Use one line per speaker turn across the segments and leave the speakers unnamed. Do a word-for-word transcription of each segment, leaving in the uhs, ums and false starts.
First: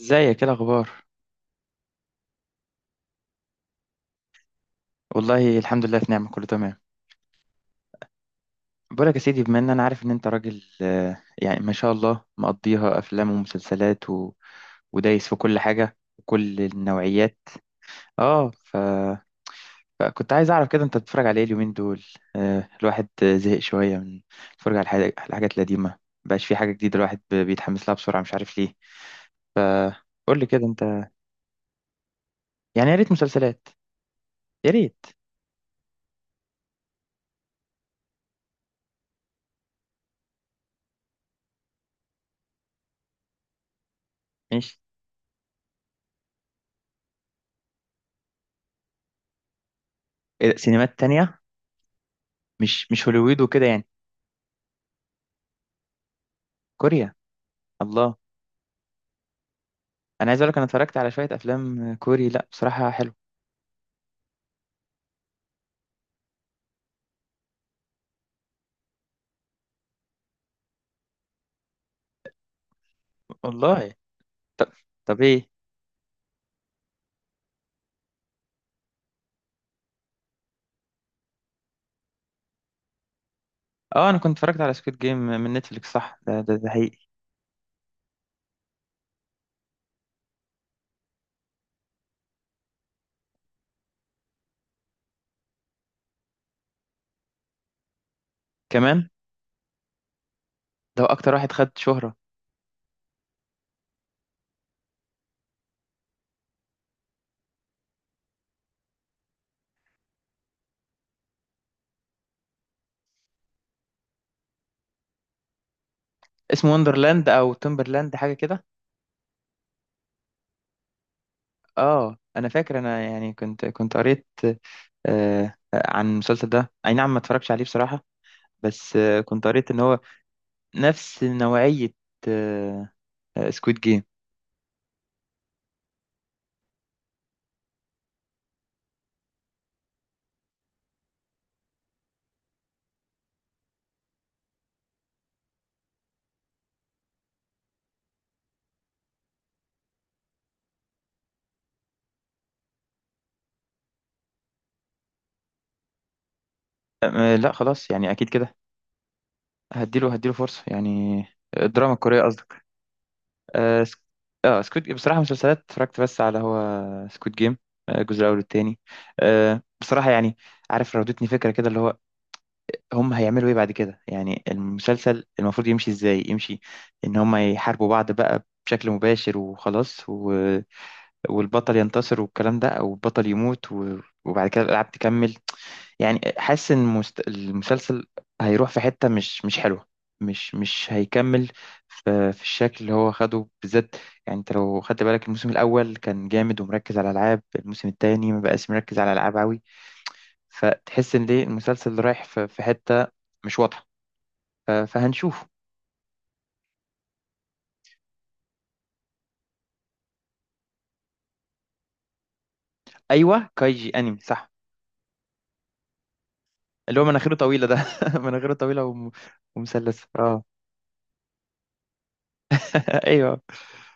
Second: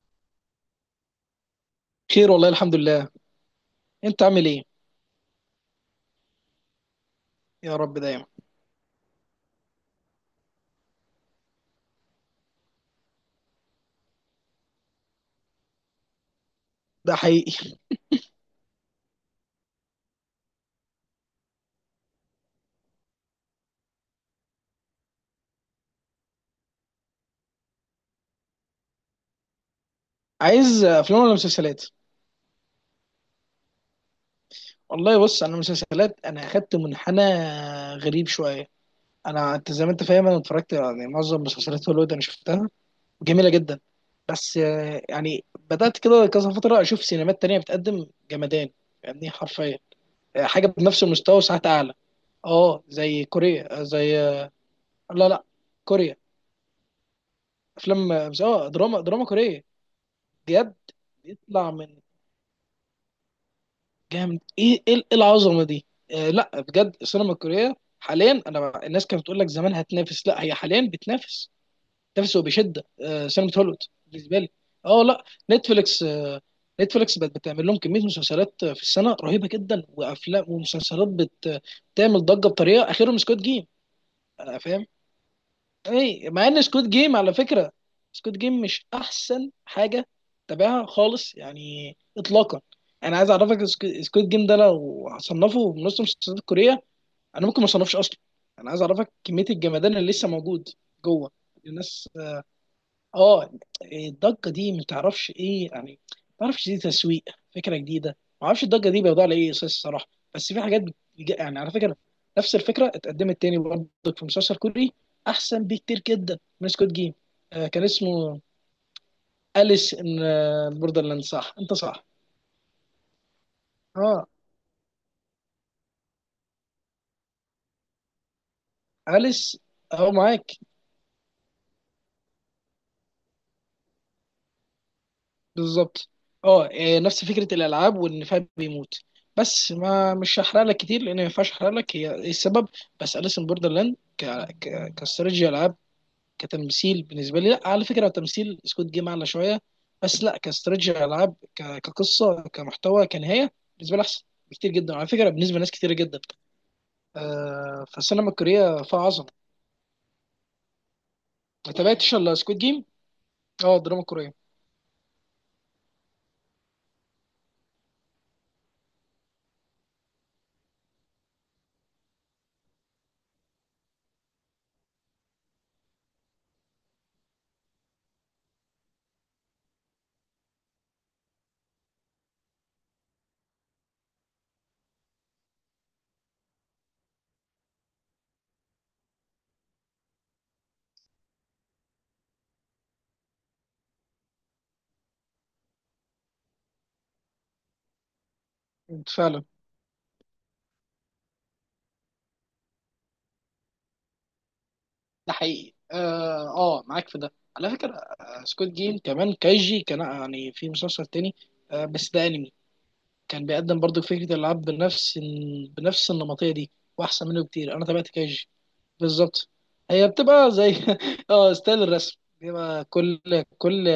ازيك؟ ايه الاخبار؟
خير والله الحمد لله. انت عامل ايه؟
والله الحمد لله في نعمه كله تمام.
يا رب دايما.
بقولك يا سيدي، بما ان انا عارف ان انت راجل آه، يعني ما شاء الله مقضيها افلام ومسلسلات و... ودايس في كل حاجه وكل
ده
النوعيات.
حقيقي.
اه ف... فكنت عايز اعرف كده انت بتتفرج على ايه اليومين دول؟ آه، الواحد زهق شويه من الفرجه على الحاجات على الحاجات القديمه. مبقاش في حاجه جديده الواحد ب- بيتحمس لها بسرعه، مش عارف ليه. قول لي كده
عايز
انت.
افلام ولا مسلسلات؟
يعني يا ريت مسلسلات، يا ريت.
والله بص، انا مسلسلات، انا اخدت منحنى غريب شويه. انا انت زي ما انت فاهم، انا اتفرجت يعني معظم مسلسلات هوليوود، انا شفتها، جميله جدا. بس
ماشي.
آه، يعني بدات كده كذا فتره اشوف سينمات تانية بتقدم جمدان، يعني حرفيا آه،
إيه ده،
حاجه
سينمات
بنفس المستوى
تانية؟
وساعات اعلى. اه
مش مش
زي
هوليوود وكده
كوريا، آه،
يعني؟
زي آه، لا لا، كوريا
كوريا.
افلام.
الله.
اه دراما دراما كوريه
انا عايز اقول لك انا
بجد.
اتفرجت على شويه
بيطلع
افلام
من
كوري، لا بصراحه حلو.
جامد، ايه ايه إيه العظمه دي؟ آه لا بجد، السينما الكوريه حاليا، انا بقى- الناس كانت بتقول لك زمان هتنافس، لا هي حاليا بتنافس، بتنافس وبشده آه سينما هوليوود
والله.
بالنسبه لي.
طب.
اه
طب
لا،
ايه؟
نتفليكس، آه نتفليكس بقت بتعمل لهم كميه مسلسلات في السنه رهيبه جدا، وافلام ومسلسلات بت- بتعمل ضجه بطريقه، اخرهم سكوت جيم.
اه، انا كنت اتفرجت على سكويد جيم من نتفليكس، صح.
اي،
ده
مع
ده,
ان
ده
سكوت
حقيقي.
جيم على فكره، سكوت جيم مش احسن حاجه تابعها خالص يعني اطلاقا. انا عايز اعرفك، سكوت جيم ده لو هصنفه من نص المسلسلات الكوريه، انا ممكن ما اصنفش اصلا. انا عايز
كمان.
اعرفك كميه الجمدان اللي لسه موجود
ده هو
جوه
اكتر واحد خد
الناس.
شهرة.
اه، الضجه دي ما تعرفش ايه يعني، ما تعرفش دي تسويق، فكره جديده، ما اعرفش الضجه دي بيوضع على ايه اساس الصراحه. بس في حاجات بتج- يعني على فكره، نفس الفكره اتقدمت تاني برضه، في مسلسل كوري احسن بكتير جدا من
اسمه
سكوت جيم.
وندرلاند او
آه كان
تومبرلاند حاجة
اسمه
كده.
أليس ان بوردرلاند، صح انت صح.
اه، انا فاكر انا يعني كنت كنت قريت
اه
آه عن المسلسل ده، اي نعم ما اتفرجش عليه بصراحة. بس آه كنت
أليس،
قريت ان هو
اهو معاك.
نفس نوعية آه سكويد جيم.
بالظبط. اه، إيه، نفس فكره الالعاب وان فهد بيموت، بس ما مش هحرق لك كتير لان ما ينفعش احرق لك هي إيه السبب. بس اليسن بوردرلاند ك ك كاستراتيجي العاب، كتمثيل بالنسبه لي، لا على فكره تمثيل سكوت جيم اعلى شويه، بس لا كاستراتيجي العاب، ك- كقصه، كمحتوى، كنهايه بالنسبه لي احسن بكتير جدا على فكره، بالنسبه لناس كتير جدا.
آه Squid Game. آه، لا
آه
خلاص يعني اكيد
فالسينما
كده.
الكوريه فيها عظمه.
هديله هديله فرصة يعني،
ما
الدراما
تابعتش
الكورية
الا
قصدي.
سكوت جيم اه،
اه سك-
الدراما الكوريه.
آه، سكوت جيم، بصراحة مسلسلات اتفرجت بس على هو سكوت جيم، آه، الجزء الأول والتاني. آه، بصراحة يعني، عارف، راودتني فكرة كده اللي هو هم هيعملوا ايه بعد كده؟ يعني المسلسل المفروض يمشي ازاي؟ يمشي ان هم يحاربوا بعض بقى بشكل مباشر وخلاص و... والبطل ينتصر والكلام ده، او البطل يموت و... وبعد كده الألعاب تكمل. يعني حاسس ان مست... المسلسل هيروح في حتة مش مش حلوة، مش مش هيكمل في, في الشكل اللي هو خده بالذات. يعني انت لو خدت بالك، الموسم الاول كان جامد ومركز على العاب، الموسم التاني ما بقاش مركز على العاب
فعلا،
قوي. فتحس ان ليه المسلسل رايح في, في حتة مش واضحة. ف...
ده
فهنشوف.
حقيقي اه، آه، معاك في ده على فكرة. آه، سكوت جيم كمان كايجي، كان يعني في مسلسل تاني، آه، بس ده انمي. كان
ايوه
بيقدم
كايجي
برضو
انمي
فكرة
صح.
الألعاب، بنفس بنفس النمطية دي.
اللي هو
وأحسن
مناخيره
منه
طويلة ده.
كتير، أنا تابعت كايجي.
مناخيره طويلة وم...
بالظبط. هي
ومثلثة اه.
بتبقى زي اه، ستايل الرسم بيبقى، كل
ايوه،
كل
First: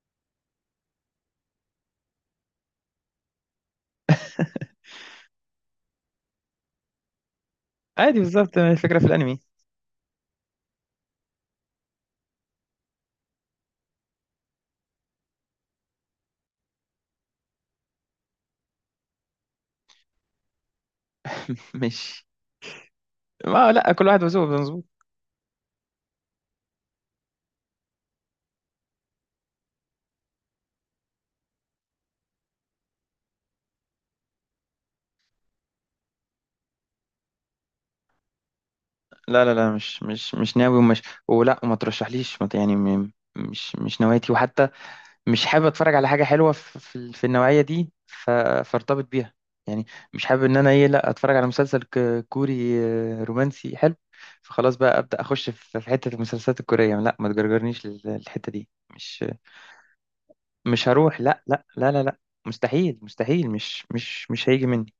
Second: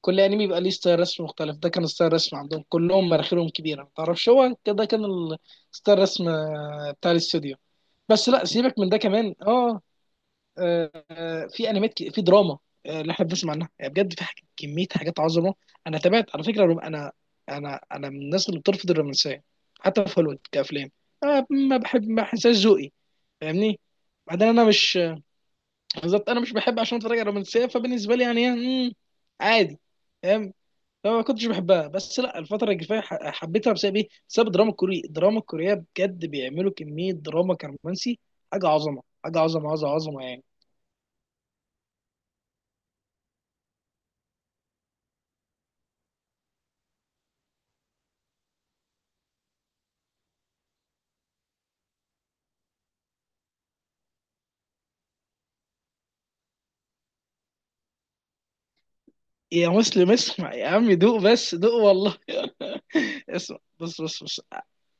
كل انمي بيبقى ليه ستايل رسم مختلف. ده كان ستايل رسم عندهم كلهم مراخيرهم كبيرة، ما تعرفش هو ده كان ال- ستايل رسم آه، بتاع الاستوديو.
عادي
بس لا
بالظبط
سيبك من ده
الفكرة في
كمان
الانمي.
اه، آه، في انميات، ك- في دراما، آه، اللي احنا بنسمع عنها، يعني بجد في حاجة، كميه حاجات عظمه. انا تابعت على فكره الروم- انا، انا انا من الناس اللي بترفض الرومانسيه، حتى في هوليوود كافلام. انا ما بحب، ما
مش.
بحسهاش ذوقي
ما
فاهمني.
لا، كل واحد
بعدين
وذوقه،
انا
مظبوط.
مش، بالظبط انا مش بحب عشان اتفرج على رومانسيه، فبالنسبه لي يعني مم، عادي فاهم. فما كنتش بحبها، بس لا الفتره الجايه، ح- حبيتها بسبب ايه؟ بسبب الدراما الكورية. الدراما الكورية بجد بيعملوا كميه دراما كرومانسي حاجه عظمه، حاجه
لا لا لا،
عظمه عظمه
مش
عظمه
مش
يعني.
مش ناوي ومش. ولا، وما ترشحليش ما ت- يعني م- مش مش نوايتي. وحتى مش حابب اتفرج على حاجه حلوه في في ال- في النوعيه دي ف- فارتبط بيها يعني. مش حابب ان انا ايه لا اتفرج على مسلسل ك- كوري آه، رومانسي حلو، فخلاص بقى ابدا اخش في في حته المسلسلات الكوريه. لا ما تجرجرنيش لل- للحته دي. مش
يا مسلم اسمع يا
مش
عم،
هروح،
دوق
لا
بس
لا
دوق
لا لا لا.
والله
مستحيل مستحيل،
اسمع،
مش
بص بص
مش
بص.
مش هيجي مني.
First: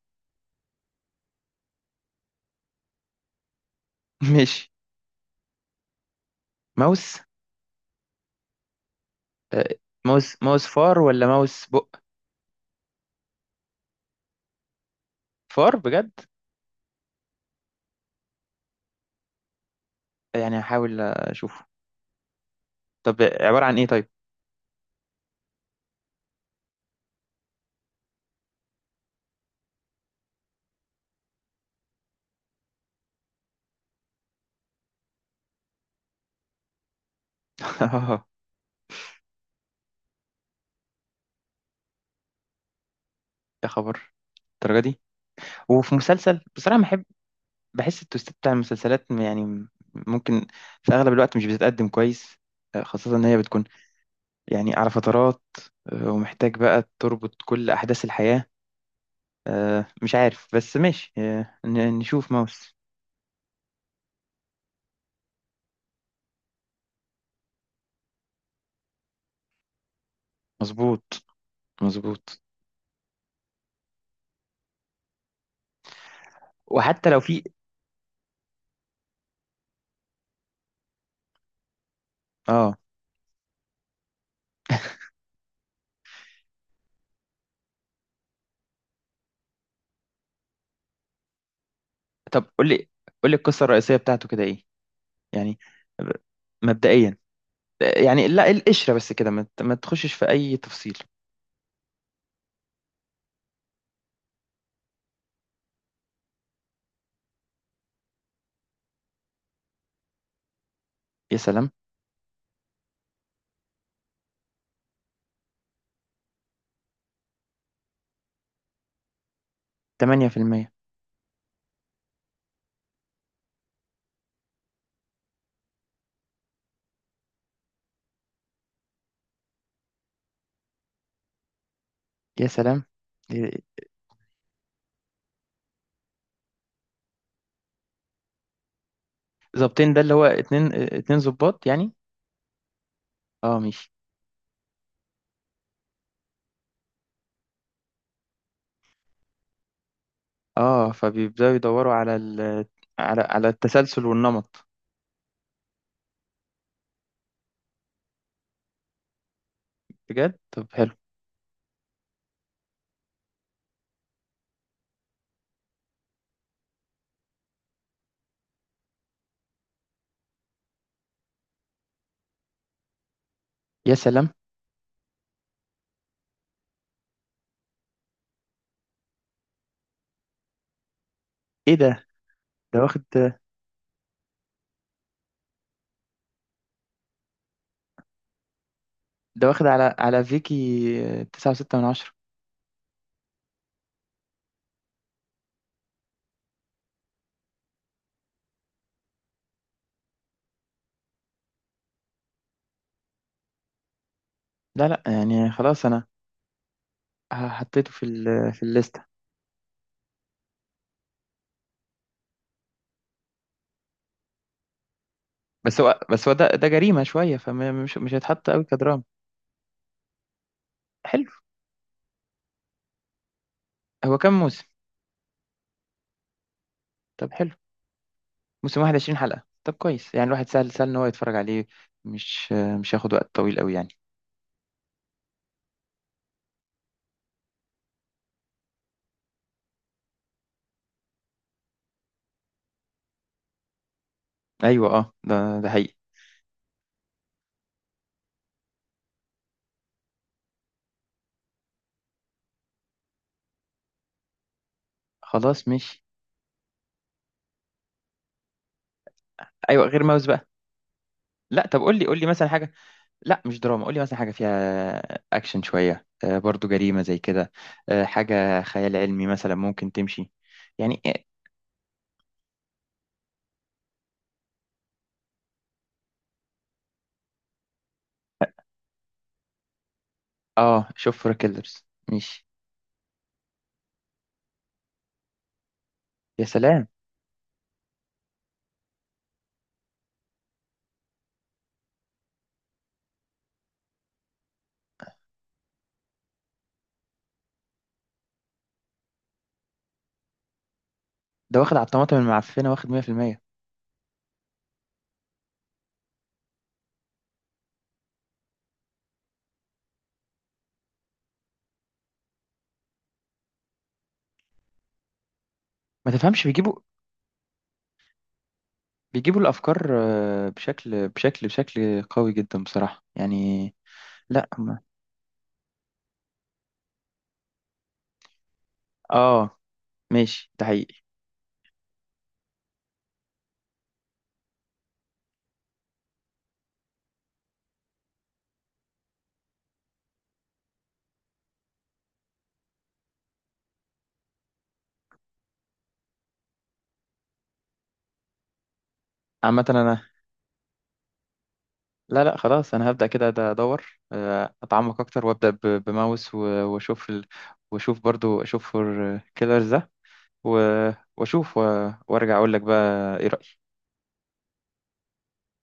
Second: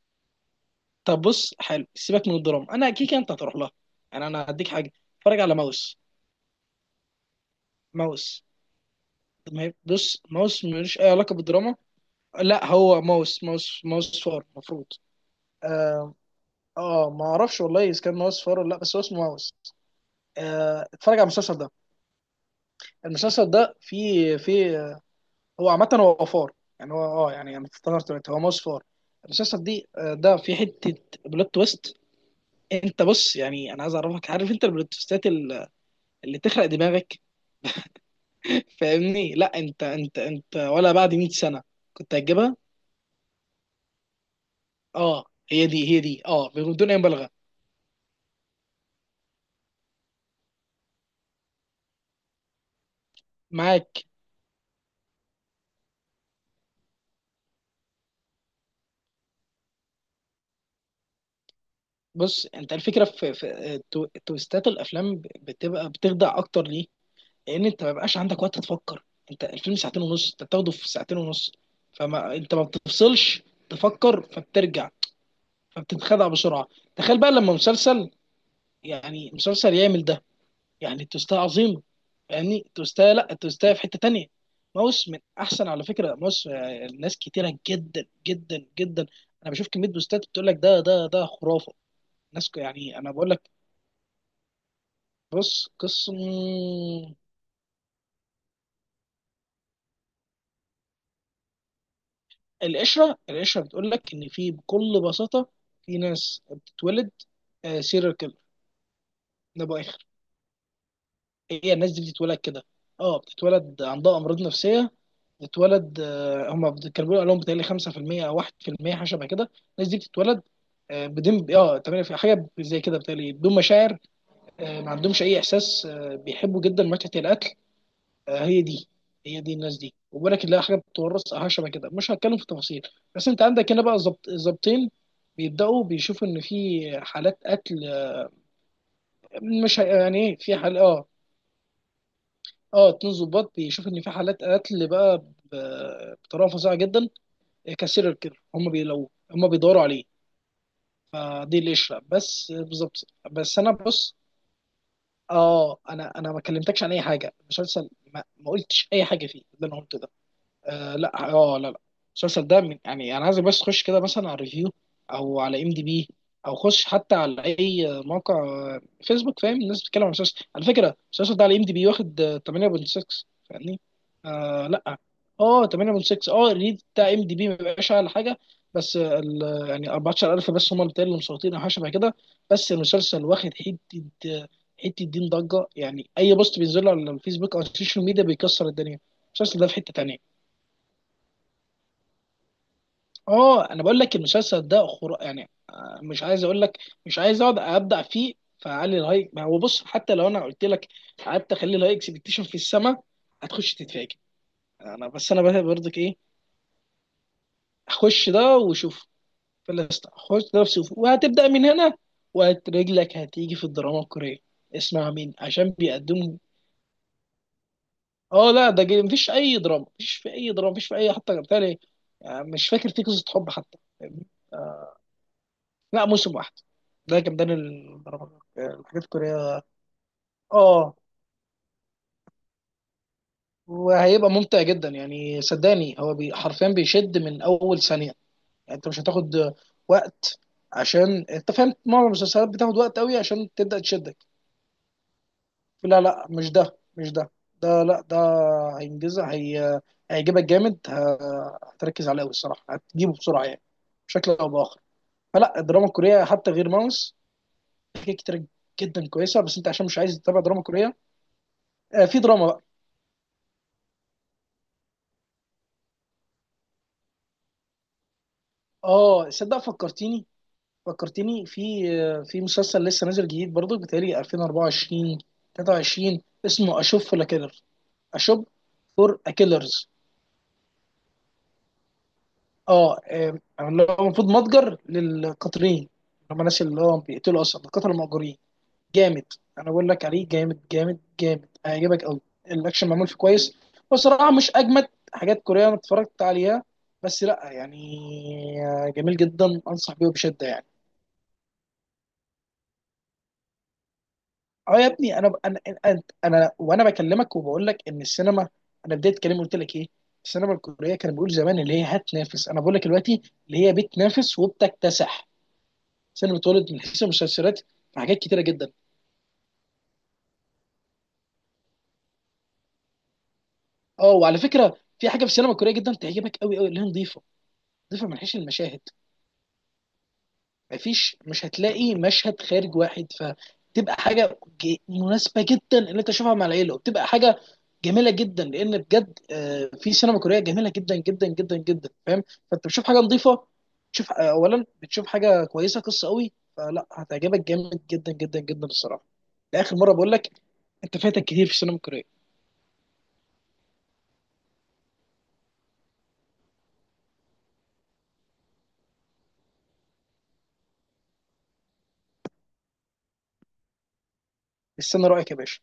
طب بص حلو، سيبك من الدراما، انا كيكه انت هتروح لها، يعني انا هديك
ماشي.
حاجه، اتفرج على ماوس.
ماوس.
ماوس، ما
آه،
هي- بص،
ماوس. ماوس
ماوس
فار
ملوش اي
ولا
علاقه
ماوس
بالدراما.
بق؟
لا، هو ماوس، ماوس ماوس فار المفروض.
فار بجد.
اه، آه، ما اعرفش والله اذا كان ماوس فار ولا لا، بس هو اسمه ماوس.
يعني
آه
هحاول
اتفرج على المسلسل
اشوفه.
ده.
طب
المسلسل
عبارة
ده
عن ايه طيب؟
فيه فيه، هو عامه هو فار يعني. هو اه، يعني انا افتكرت دلوقتي، هو ماوس فار. المسلسل دي، آه، ده في حته، بلوت تويست. انت بص يعني، انا عايز اعرفك، عارف انت البلوتوستات ال- اللي تخرق دماغك فاهمني، لا انت انت انت ولا بعد مية سنة سنه كنت هتجيبها.
يا خبر، الدرجة دي.
اه، هي دي
وفي
هي دي
مسلسل
اه
بصراحة
بدون اي
بحب،
مبالغه.
بحس التوست بتاع المسلسلات م- يعني م- ممكن في اغلب الوقت مش بتتقدم كويس، آه، خاصة ان هي بتكون
معاك.
يعني على فترات، آه، ومحتاج بقى تربط كل احداث الحياة. آه، مش عارف بس ماشي، آه، ن- نشوف
بص، انت
ماوس.
الفكره في, في تو- تويستات الافلام ب- بتبقى بتخدع اكتر ليه؟ لان انت ما بيبقاش عندك وقت تفكر. انت الفيلم ساعتين ونص، انت بتاخده في ساعتين
مظبوط،
ونص، فما
مظبوط.
انت ما بتفصلش تفكر، فبترجع فبتتخدع بسرعه.
وحتى لو
تخيل بقى
في.
لما مسلسل، يعني مسلسل يعمل ده، يعني التوستايه عظيمه فاهمني.
اه.
التوستايه لا، التوستايه في حته تانيه. ماوس من احسن، على فكره ماوس، آه، ناس كتيره جدا جدا جدا، انا بشوف كميه بوستات بتقول لك ده ده ده خرافه.
طب
ناس ك-
قول لي،
يعني انا بقول
قول لي
لك،
القصة الرئيسية بتاعته كده ايه يعني؟
بص
ب-
قسم.
مبدئيا يعني، لا القشرة بس كده، ما ت- ما تخشش في أي تفصيل.
القشره، القشره بتقول لك ان في بكل بساطه في ناس بتتولد سيريال كيلر. ده باخر،
يا سلام.
هي الناس دي بتتولد كده، اه بتتولد عندها امراض نفسيه، بتتولد، آه، هم بت- كانوا بيقولوا لهم بتهيألي خمسة في المية او واحد في المية حاجه شبه كده. الناس دي بتتولد
تمانية في المية.
آه، بدون، اه تمام، في حاجه زي كده بتهيألي بدون مشاعر، آه، ما عندهمش اي احساس، آه، بيحبوا جدا متعه الاكل، آه، هي دي، هي دي الناس دي. وبالك تلاقي حاجه بتتورث او حاجه شبه كده، مش هتكلم في
يا
تفاصيل.
سلام.
بس انت
إيه،
عندك هنا بقى، ظبط ظابطين بيبداوا بيشوفوا ان في حالات قتل، آه، مش
ظابطين
هي-
ده اللي
يعني
هو
ايه في
اتنين،
حال
اه،
اه
اتنين ظباط يعني؟
اه، اتنين ظباط
اه ماشي.
بيشوفوا ان في حالات قتل بقى، ب- بطريقه فظيعه جدا كسيريال كيلر. هم بي لو هم بيدوروا عليه.
اه، فبيبدأوا
فدي
يدوروا
القشره
على
بس
ال،
بالظبط.
على على
بس انا
التسلسل
بص،
والنمط.
اه، انا انا ما كلمتكش عن اي حاجه، المسلسل ما, ما قلتش اي حاجه فيه، ده اللي انا قلته ده.
بجد؟ طب حلو.
آه لا اه لا لا، المسلسل ده من، يعني انا عايزك بس تخش كده مثلا على الريفيو، او على ام دي بي، او خش حتى على اي موقع، آه، فيسبوك، فاهم الناس بتتكلم عن المسلسل. على فكره المسلسل ده على ام دي بي واخد، آه، تمانية فاصلة ستة، فاهمني.
يا سلام.
آه لا اه تمانية فاصلة ستة، اه الريد بتاع ام دي بي ما بيبقاش اعلى حاجه، بس آه، ال- يعني اربعة عشر الف بس هم اللي مسيطرين او حاجه
ايه
شبه
ده؟
كده. بس
ده واخد.
المسلسل واخد حته، آه، حته دين ضجه، يعني اي بوست بينزله على الفيسبوك او السوشيال ميديا بيكسر الدنيا.
ده
المسلسل
واخد
ده في حته
على على
تانيه
فيكي تسعة وستة من عشرة.
اه، انا بقول لك المسلسل ده خر... يعني، آه، مش عايز اقول لك، مش عايز اقعد ابدع فيه، فعلي الهاي، ما هو بص حتى لو انا قلت لك قعدت اخلي الهاي اكسبكتيشن في السماء، هتخش تتفاجئ.
لا لا
انا بس انا
يعني
بقى
خلاص
برضك
أنا
ايه،
ه- حطيته في
اخش
ال،
ده
في الليستة.
وشوف. في الليست اخش ده وشوف، وهتبدا من هنا، ورجلك هتيجي في الدراما الكوريه، اسمع مين عشان
بس هو بس هو
بيقدموا.
ده، ده جريمة شوية، فمش مش هيتحط
اه
قوي
لا ده جي-
كدراما.
مفيش اي دراما، مفيش في اي دراما، مفيش في اي
حلو.
حتى بتاع، مش فاكر في قصه حب حتى.
هو كام موسم؟
لا موسم واحد، ده
طب
كان
حلو،
الدراما
موسم واحد
الحاجات
عشرين حلقة،
الكورية.
طب كويس، يعني الواحد سهل، سهل ان
اه،
هو يتفرج عليه، مش مش هياخد وقت طويل قوي يعني.
وهيبقى ممتع جدا يعني صدقني، هو بي حرفيا بيشد من اول ثانية، يعني انت مش هتاخد وقت، عشان انت فاهم معظم المسلسلات بتاخد وقت قوي عشان تبدأ تشدك.
ايوه اه، ده ده حقيقي.
لا لا، مش ده، مش ده ده لا ده هينجزها هي، هيعجبك جامد، ه- هتركز عليه قوي الصراحة، هتجيبه بسرعة يعني، بشكل او باخر. فلا
خلاص
الدراما
ماشي.
الكورية، حتى غير ماوس، في حاجات كتير جدا كويسة، بس انت عشان
ايوه،
مش
غير
عايز
ماوس
تتابع
بقى،
دراما كورية،
لا طب قول لي،
آه،
قول
في
لي
دراما
مثلا
بقى.
حاجة. لا مش دراما، قول لي مثلا حاجة فيها اكشن شوية آه برضو جريمة زي كده، آه حاجة خيال علمي
اه
مثلا
صدق،
ممكن
فكرتيني،
تمشي يعني.
فكرتيني في، آه، في مسلسل لسه نازل جديد برضو بتهيألي الفين واربعة وعشرين، تلاتة وعشرين، اسمه اشوب فور كيلر، اشوب فور كيلرز.
اه. آه، شوف فور كيلرز. ماشي.
اه، آه، اللي هو المفروض متجر للقاتلين، اللي هم
يا
الناس اللي
سلام.
هو بيقتلوا، اصلا القتله المأجورين. جامد، انا بقول لك عليه جامد جامد جامد، هيعجبك قوي، الاكشن معمول فيه كويس بصراحه، مش اجمد حاجات كوريه انا اتفرجت عليها، بس لا يعني، آه، جميل جدا، انصح بيه بشده يعني.
ده واخد على الطماطم المعفنة واخد مية في المية.
اه يا ابني، انا انا انا, أنا وانا بكلمك وبقول لك ان السينما، انا بدايه كلامي قلت لك ايه، السينما الكوريه كان بيقول زمان اللي هي هتنافس، انا بقول لك دلوقتي اللي هي بتنافس وبتكتسح
ما
سينما،
تفهمش،
اتولد
بيجيبوا.
من حيث المسلسلات في حاجات كتيره جدا.
بيجيبوا الافكار آه، بشكل بشكل بشكل قوي جدا بصراحة يعني.
اه، وعلى
لا
فكره،
ما.
في حاجه في السينما الكوريه جدا تعجبك قوي قوي، اللي هي نظيفه، نظيفه من حيث المشاهد،
اه ماشي، ده حقيقي.
مفيش، مش هتلاقي مشهد خارج واحد، فتبقى حاجه ج- مناسبه جدا ان انت تشوفها مع العيله، وبتبقى حاجه جميله جدا لان بجد، آه، في سينما كوريه جميله جدا جدا جدا جدا فاهم. فانت بتشوف حاجه نظيفه، تشوف، آه، اولا بتشوف حاجه كويسه قصه قوي، فلا هتعجبك جامد جدا جدا جدا الصراحه.
عامة
لاخر مره
انا.
بقول لك، انت فاتك كتير في السينما الكوريه.
لا لا خلاص، انا هبدأ كده، ده ادور آه، اتعمق اكتر وابدأ ب- بماوس و... واشوف ال... واشوف برضو اشوف فور كيلرز ده و... واشوف و... وارجع اقول لك بقى ايه رأيي.
استنى رايك يا باشا.